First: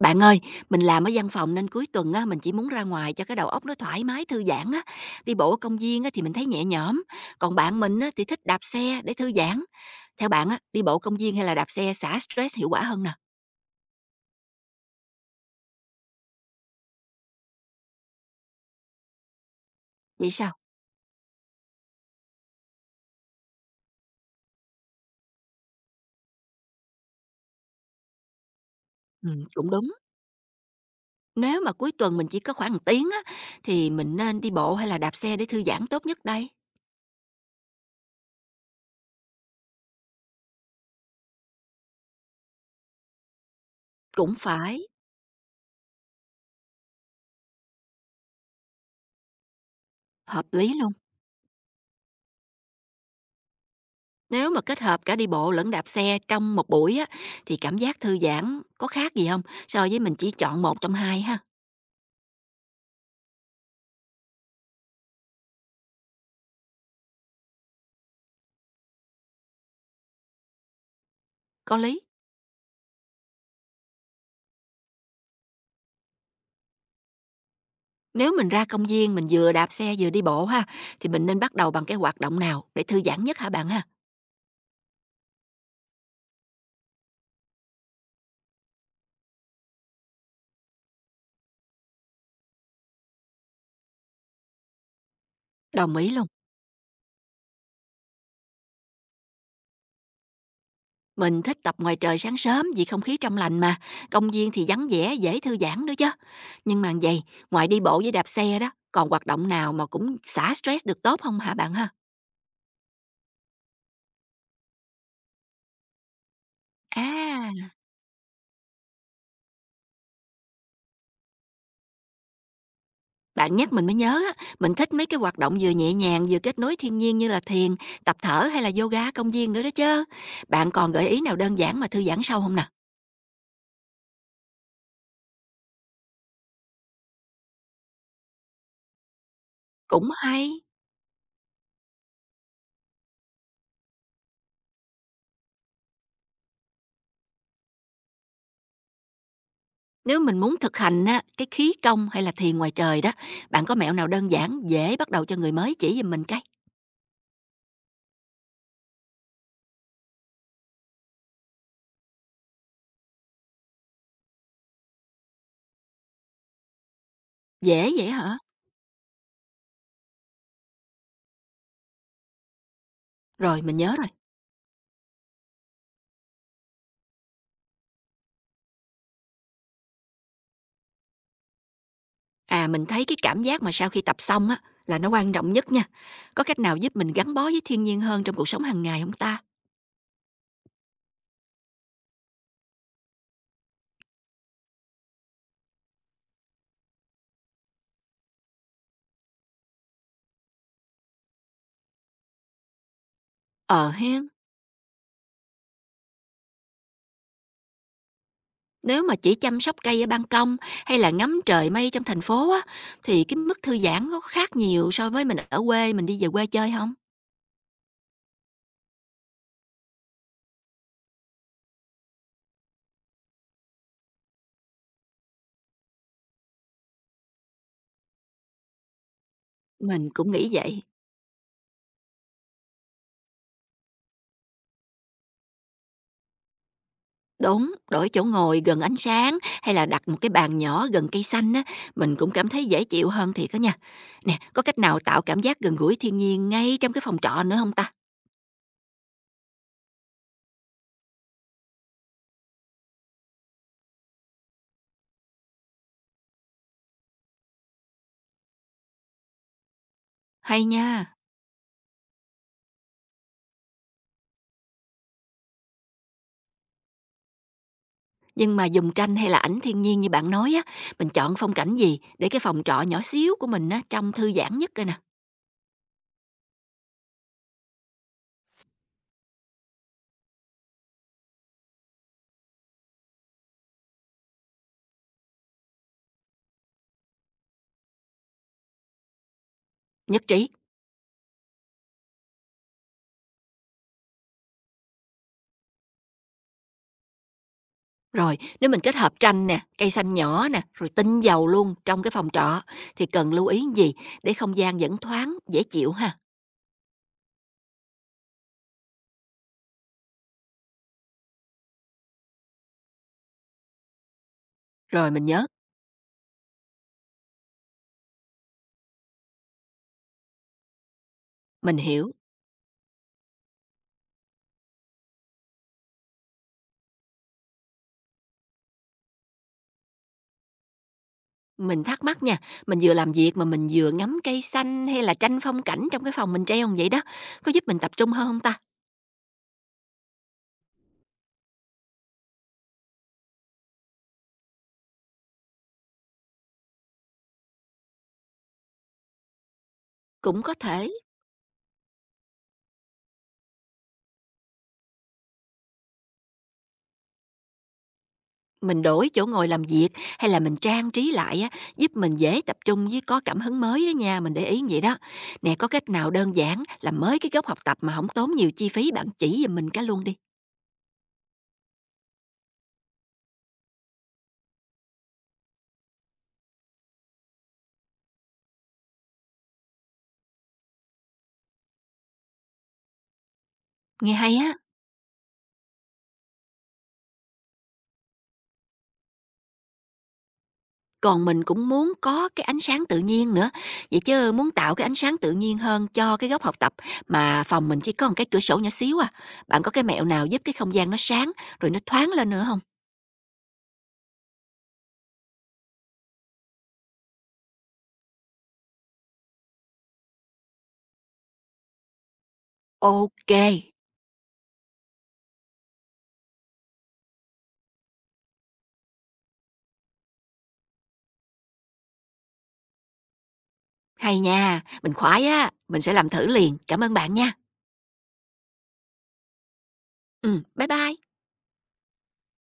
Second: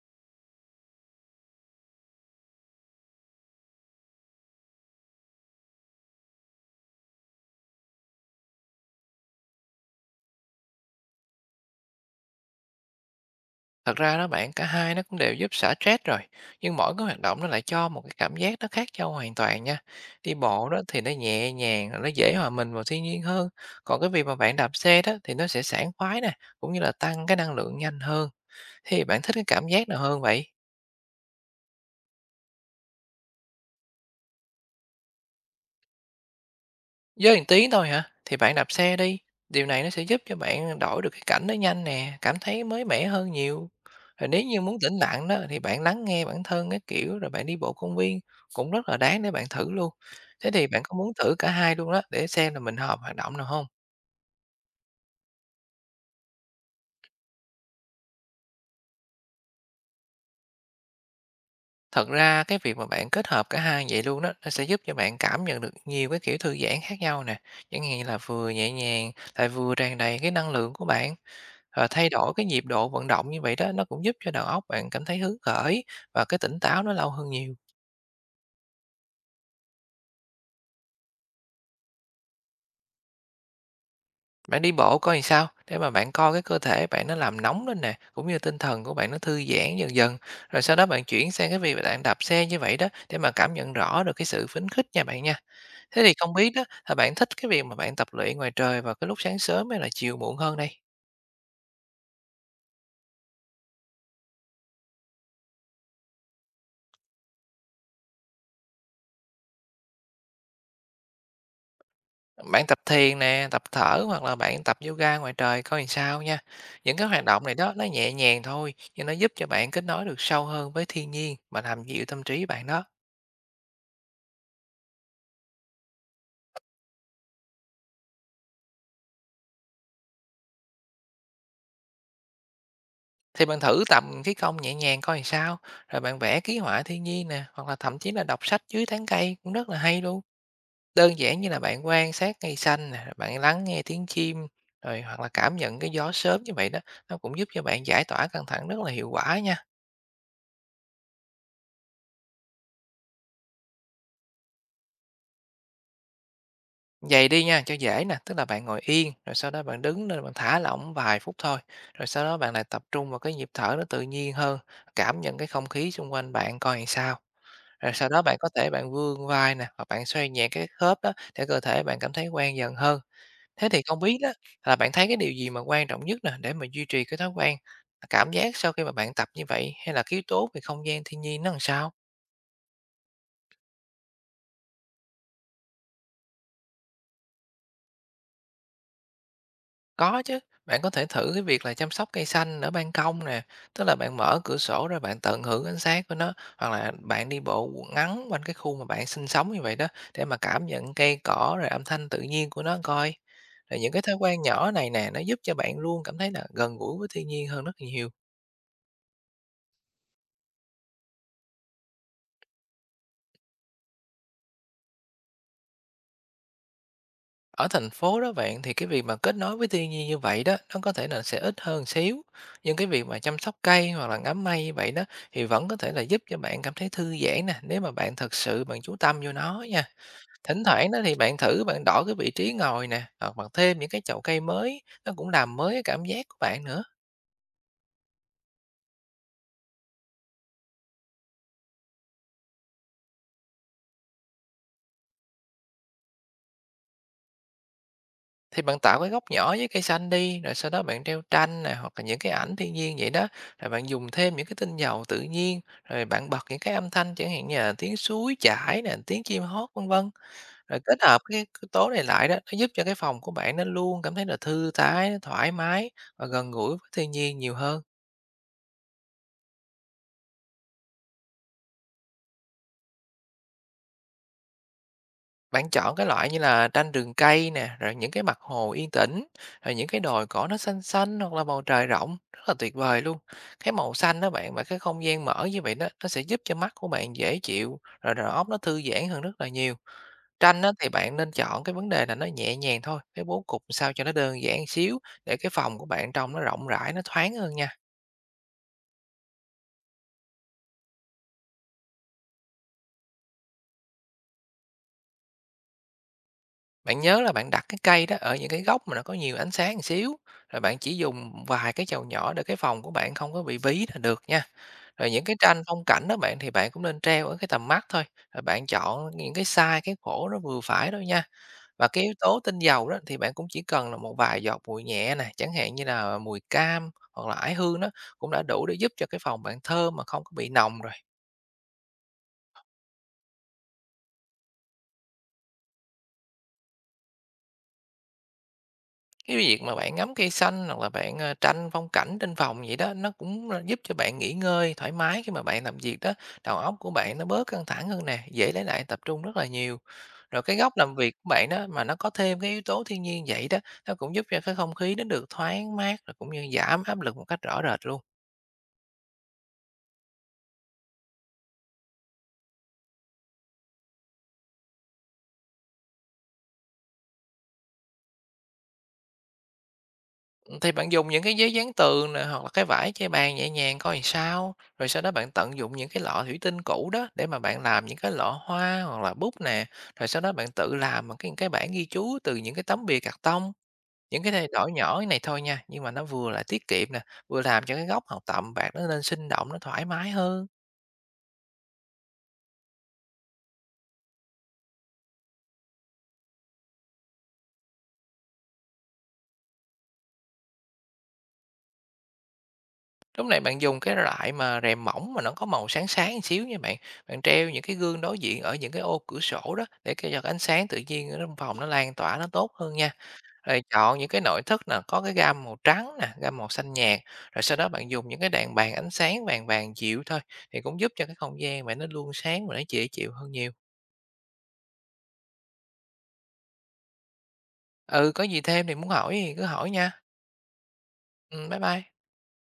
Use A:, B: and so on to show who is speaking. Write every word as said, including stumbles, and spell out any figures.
A: Bạn ơi, mình làm ở văn phòng nên cuối tuần á, mình chỉ muốn ra ngoài cho cái đầu óc nó thoải mái, thư giãn á. Đi bộ ở công viên á, thì mình thấy nhẹ nhõm. Còn bạn mình á, thì thích đạp xe để thư giãn. Theo bạn á, đi bộ công viên hay là đạp xe xả stress hiệu quả hơn nè?
B: Thật ra đó bạn, cả hai nó cũng đều giúp xả stress rồi, nhưng mỗi cái hoạt động nó lại cho một cái cảm giác nó khác nhau hoàn toàn nha.
A: Vậy
B: Đi
A: sao?
B: bộ đó thì nó nhẹ nhàng, nó dễ hòa mình vào thiên nhiên hơn. Còn cái việc mà bạn đạp xe đó thì nó sẽ sảng khoái nè, cũng như là tăng cái năng lượng nhanh hơn. Thì bạn
A: Ừ,
B: thích cái cảm
A: cũng đúng.
B: giác nào hơn vậy?
A: Nếu mà cuối tuần mình chỉ có khoảng một tiếng á, thì mình nên đi bộ hay là đạp xe để thư giãn tốt nhất đây?
B: Với một tiếng thôi hả? Thì bạn đạp xe đi, điều này nó sẽ giúp cho bạn đổi được cái cảnh nó nhanh nè, cảm thấy mới mẻ hơn nhiều. Rồi
A: Cũng
B: nếu như muốn
A: phải,
B: tĩnh lặng đó thì bạn lắng nghe bản thân cái kiểu, rồi bạn đi bộ công viên cũng rất là đáng để bạn thử luôn.
A: hợp
B: Thế thì
A: lý
B: bạn
A: luôn.
B: có muốn thử cả hai luôn đó để xem là mình hợp hoạt động nào không?
A: Nếu mà kết hợp cả đi bộ lẫn đạp xe trong một buổi á, thì cảm giác thư giãn có khác gì không so với mình chỉ chọn một trong hai ha?
B: Thật ra cái việc mà bạn kết hợp cả hai vậy luôn đó, nó sẽ giúp cho bạn cảm nhận được nhiều cái kiểu thư giãn khác nhau nè, chẳng hạn như là vừa nhẹ nhàng lại vừa tràn đầy cái năng lượng của bạn.
A: Có
B: Ờ,
A: lý.
B: thay đổi cái nhịp độ vận động như vậy đó, nó cũng giúp cho đầu óc bạn cảm thấy hứng khởi và cái tỉnh táo nó lâu hơn nhiều.
A: Nếu mình ra công viên mình vừa đạp xe vừa đi bộ ha, thì mình nên bắt đầu bằng cái hoạt động nào để thư giãn nhất hả bạn ha?
B: Bạn đi bộ coi làm sao để mà bạn coi cái cơ thể bạn nó làm nóng lên nè, cũng như tinh thần của bạn nó thư giãn dần dần. Rồi sau đó bạn chuyển sang cái việc bạn đạp xe như vậy đó để mà cảm nhận rõ được cái sự phấn khích nha bạn nha.
A: Đồng
B: Thế
A: ý
B: thì
A: luôn.
B: không biết đó là bạn thích cái việc mà bạn tập luyện ngoài trời vào cái lúc sáng sớm hay là chiều muộn hơn đây?
A: Mình thích tập ngoài trời sáng sớm vì không khí trong lành mà. Công viên thì vắng vẻ dễ thư giãn nữa chứ. Nhưng mà vậy, ngoài đi bộ với đạp xe đó, còn hoạt động nào mà cũng xả stress được tốt không hả bạn ha?
B: Bạn tập thiền nè, tập thở hoặc là bạn tập yoga ngoài trời coi làm sao nha. Những cái hoạt động này
A: À,
B: đó nó nhẹ nhàng thôi, nhưng nó giúp cho bạn kết nối được sâu hơn với thiên nhiên và làm dịu tâm trí bạn đó.
A: bạn nhắc mình mới nhớ á, mình thích mấy cái hoạt động vừa nhẹ nhàng vừa kết nối thiên nhiên như là thiền, tập thở hay là yoga ở công viên nữa đó chứ. Bạn còn gợi ý nào đơn giản mà thư giãn sâu không nè?
B: Thì bạn thử tập khí công nhẹ nhàng coi làm sao, rồi bạn vẽ ký họa thiên nhiên nè, hoặc là thậm chí là đọc sách dưới tán cây cũng rất là hay
A: Cũng
B: luôn.
A: hay.
B: Đơn giản như là bạn quan sát cây xanh nè, rồi bạn lắng nghe tiếng chim, rồi hoặc là cảm nhận cái gió sớm như vậy đó, nó cũng giúp cho bạn giải tỏa căng thẳng rất là hiệu quả nha.
A: Nếu mình muốn thực hành á, cái khí công hay là thiền ngoài trời đó, bạn có mẹo nào đơn giản, dễ bắt đầu cho người mới chỉ giùm mình cái?
B: Vậy đi nha, cho dễ nè, tức là bạn ngồi yên, rồi sau đó bạn đứng lên bạn thả lỏng vài phút thôi, rồi sau đó bạn lại tập trung vào cái nhịp thở nó tự nhiên hơn, cảm nhận cái không khí xung quanh bạn coi làm sao.
A: Dễ
B: Rồi
A: vậy
B: sau đó bạn
A: hả?
B: có thể bạn vươn vai nè, hoặc bạn xoay nhẹ cái khớp đó để cơ thể bạn cảm thấy quen dần hơn.
A: Rồi,
B: Thế
A: mình
B: thì
A: nhớ
B: không
A: rồi.
B: biết đó là bạn thấy cái điều gì mà quan trọng nhất nè để mà duy trì cái thói quen, cảm giác sau khi mà bạn tập như vậy hay là cái yếu tố về không gian thiên nhiên nó làm sao?
A: À, mình thấy cái cảm giác mà sau khi tập xong á, là nó quan trọng nhất nha. Có cách nào giúp mình gắn bó với thiên nhiên hơn trong cuộc sống hàng ngày không ta?
B: Có chứ, bạn có thể thử cái việc là chăm sóc cây xanh ở ban công nè, tức là bạn mở cửa sổ ra bạn tận hưởng ánh sáng của nó, hoặc là bạn đi bộ ngắn quanh cái khu mà bạn sinh sống như vậy đó, để mà cảm nhận cây cỏ rồi âm thanh tự nhiên của nó coi. Rồi
A: Ờ
B: những cái thói
A: hen,
B: quen nhỏ này nè, nó giúp cho bạn luôn cảm thấy là gần gũi với thiên nhiên hơn rất là nhiều.
A: nếu mà chỉ chăm sóc cây ở ban công hay là ngắm trời mây trong thành phố á, thì cái mức thư giãn nó có khác nhiều so với mình ở quê, mình đi về quê chơi không?
B: Ở thành phố đó bạn thì cái việc mà kết nối với thiên nhiên như vậy đó nó có thể là sẽ ít hơn xíu, nhưng cái việc mà chăm sóc cây hoặc là ngắm mây như vậy đó thì vẫn có thể là giúp cho bạn cảm thấy thư giãn nè, nếu mà bạn thật sự bạn chú tâm vô nó nha
A: Mình cũng nghĩ
B: Thỉnh
A: vậy.
B: thoảng đó thì bạn thử bạn đổi cái vị trí ngồi nè, hoặc bạn thêm những cái chậu cây mới nó cũng làm mới cái cảm giác của bạn nữa
A: Đúng, đổi chỗ ngồi gần ánh sáng hay là đặt một cái bàn nhỏ gần cây xanh á, mình cũng cảm thấy dễ chịu hơn thiệt á nha. Nè, có cách nào tạo cảm giác gần gũi thiên nhiên ngay trong cái phòng trọ nữa không ta?
B: Thì bạn tạo cái góc nhỏ với cây xanh đi, rồi sau đó bạn treo tranh này hoặc là những cái ảnh thiên nhiên vậy đó. Rồi bạn dùng thêm những cái tinh dầu tự nhiên, rồi bạn bật những cái âm thanh chẳng hạn như là tiếng suối chảy nè, tiếng chim hót vân vân.
A: Hay
B: Rồi
A: nha.
B: kết hợp cái yếu tố này lại đó, nó giúp cho cái phòng của bạn nó luôn cảm thấy là thư thái, thoải mái và gần gũi với thiên nhiên nhiều hơn.
A: Nhưng mà dùng tranh hay là ảnh thiên nhiên như bạn nói á, mình chọn phong cảnh gì để cái phòng trọ nhỏ xíu của mình á trông thư giãn nhất đây nè,
B: Bạn chọn cái loại như là tranh rừng cây nè, rồi những cái mặt hồ yên tĩnh, rồi những cái đồi cỏ nó xanh xanh, hoặc là bầu trời rộng, rất là tuyệt vời luôn. Cái màu xanh đó bạn và cái không gian mở như vậy đó, nó sẽ giúp cho mắt của bạn dễ chịu, rồi đầu óc nó thư giãn hơn rất là nhiều.
A: nhất trí.
B: Tranh đó thì bạn nên chọn cái vấn đề là nó nhẹ nhàng thôi, cái bố cục sao cho nó đơn giản xíu, để cái phòng của bạn trông nó rộng rãi, nó thoáng hơn nha.
A: Rồi, nếu mình kết hợp tranh nè, cây xanh nhỏ nè, rồi tinh dầu luôn trong cái phòng trọ thì cần lưu ý gì để không gian vẫn thoáng, dễ chịu ha.
B: Bạn nhớ là bạn đặt cái cây đó ở những cái góc mà nó có nhiều ánh sáng một xíu, rồi bạn chỉ dùng vài cái chầu nhỏ để cái phòng của bạn không có bị ví là được nha.
A: Rồi
B: Rồi
A: mình
B: những cái
A: nhớ,
B: tranh phong cảnh đó bạn thì bạn cũng nên treo ở cái tầm mắt thôi, rồi bạn chọn những cái size, cái khổ nó vừa phải thôi nha.
A: mình
B: Và cái
A: hiểu.
B: yếu tố tinh dầu đó thì bạn cũng chỉ cần là một vài giọt mùi nhẹ nè, chẳng hạn như là mùi cam hoặc là ải hương đó, cũng đã đủ để giúp cho cái phòng bạn thơm mà không có bị nồng rồi.
A: Mình thắc mắc nha, mình vừa làm việc mà mình vừa ngắm cây xanh hay là tranh phong cảnh trong cái phòng mình treo như vậy đó, có giúp mình tập trung hơn không ta?
B: Cái việc mà bạn ngắm cây xanh hoặc là bạn, ờ, tranh phong cảnh trên phòng vậy đó, nó cũng, ơ, giúp cho bạn nghỉ ngơi thoải mái khi mà bạn làm việc đó. Đầu óc của bạn nó bớt căng thẳng hơn nè, dễ lấy lại tập trung rất là nhiều.
A: Cũng
B: Rồi
A: có
B: cái góc
A: thể
B: làm việc của bạn đó mà nó có thêm cái yếu tố thiên nhiên vậy đó, nó cũng giúp cho cái không khí nó được thoáng mát, rồi cũng như giảm áp lực một cách rõ rệt luôn.
A: mình đổi chỗ ngồi làm việc hay là mình trang trí lại á, giúp mình dễ tập trung với có cảm hứng mới á nha, mình để ý vậy đó. Nè, có cách nào đơn giản làm mới cái góc học tập mà không tốn nhiều chi phí bạn chỉ giùm mình cái luôn đi,
B: Thì bạn dùng những cái giấy dán tường nè, hoặc là cái vải che bàn nhẹ nhàng coi làm sao, rồi sau đó bạn tận dụng những cái lọ thủy tinh cũ đó để mà bạn làm những cái lọ hoa hoặc là bút nè, rồi sau đó bạn tự làm bằng cái cái bảng ghi chú từ những cái tấm bìa cạc tông.
A: nghe
B: Những cái
A: hay
B: thay
A: á!
B: đổi nhỏ này thôi nha, nhưng mà nó vừa là tiết kiệm nè, vừa làm cho cái góc học tập bạn nó nên sinh động, nó thoải mái hơn.
A: Còn mình cũng muốn có cái ánh sáng tự nhiên nữa, vậy chứ muốn tạo cái ánh sáng tự nhiên hơn cho cái góc học tập mà phòng mình chỉ có một cái cửa sổ nhỏ xíu à. Bạn có cái mẹo nào giúp cái không gian nó sáng, rồi nó thoáng lên nữa không?
B: Lúc này bạn dùng cái loại mà rèm mỏng mà nó có màu sáng sáng một xíu nha bạn. Bạn treo những cái gương đối diện ở những cái ô cửa sổ đó để cho ánh sáng tự nhiên ở trong phòng nó lan tỏa nó tốt hơn nha
A: ô kê,
B: Rồi chọn những cái nội thất nè, có cái gam màu trắng nè, gam màu xanh nhạt, rồi sau đó bạn dùng những cái đèn bàn ánh sáng vàng vàng dịu thôi, thì cũng giúp cho cái không gian bạn nó luôn sáng và nó dễ chịu hơn nhiều.
A: hay nha, mình khoái á, mình sẽ làm thử liền. Cảm ơn bạn nha.
B: Ừ, có gì thêm thì muốn hỏi thì cứ hỏi nha.
A: Ừm, bye bye.
B: Ừm, bye bye.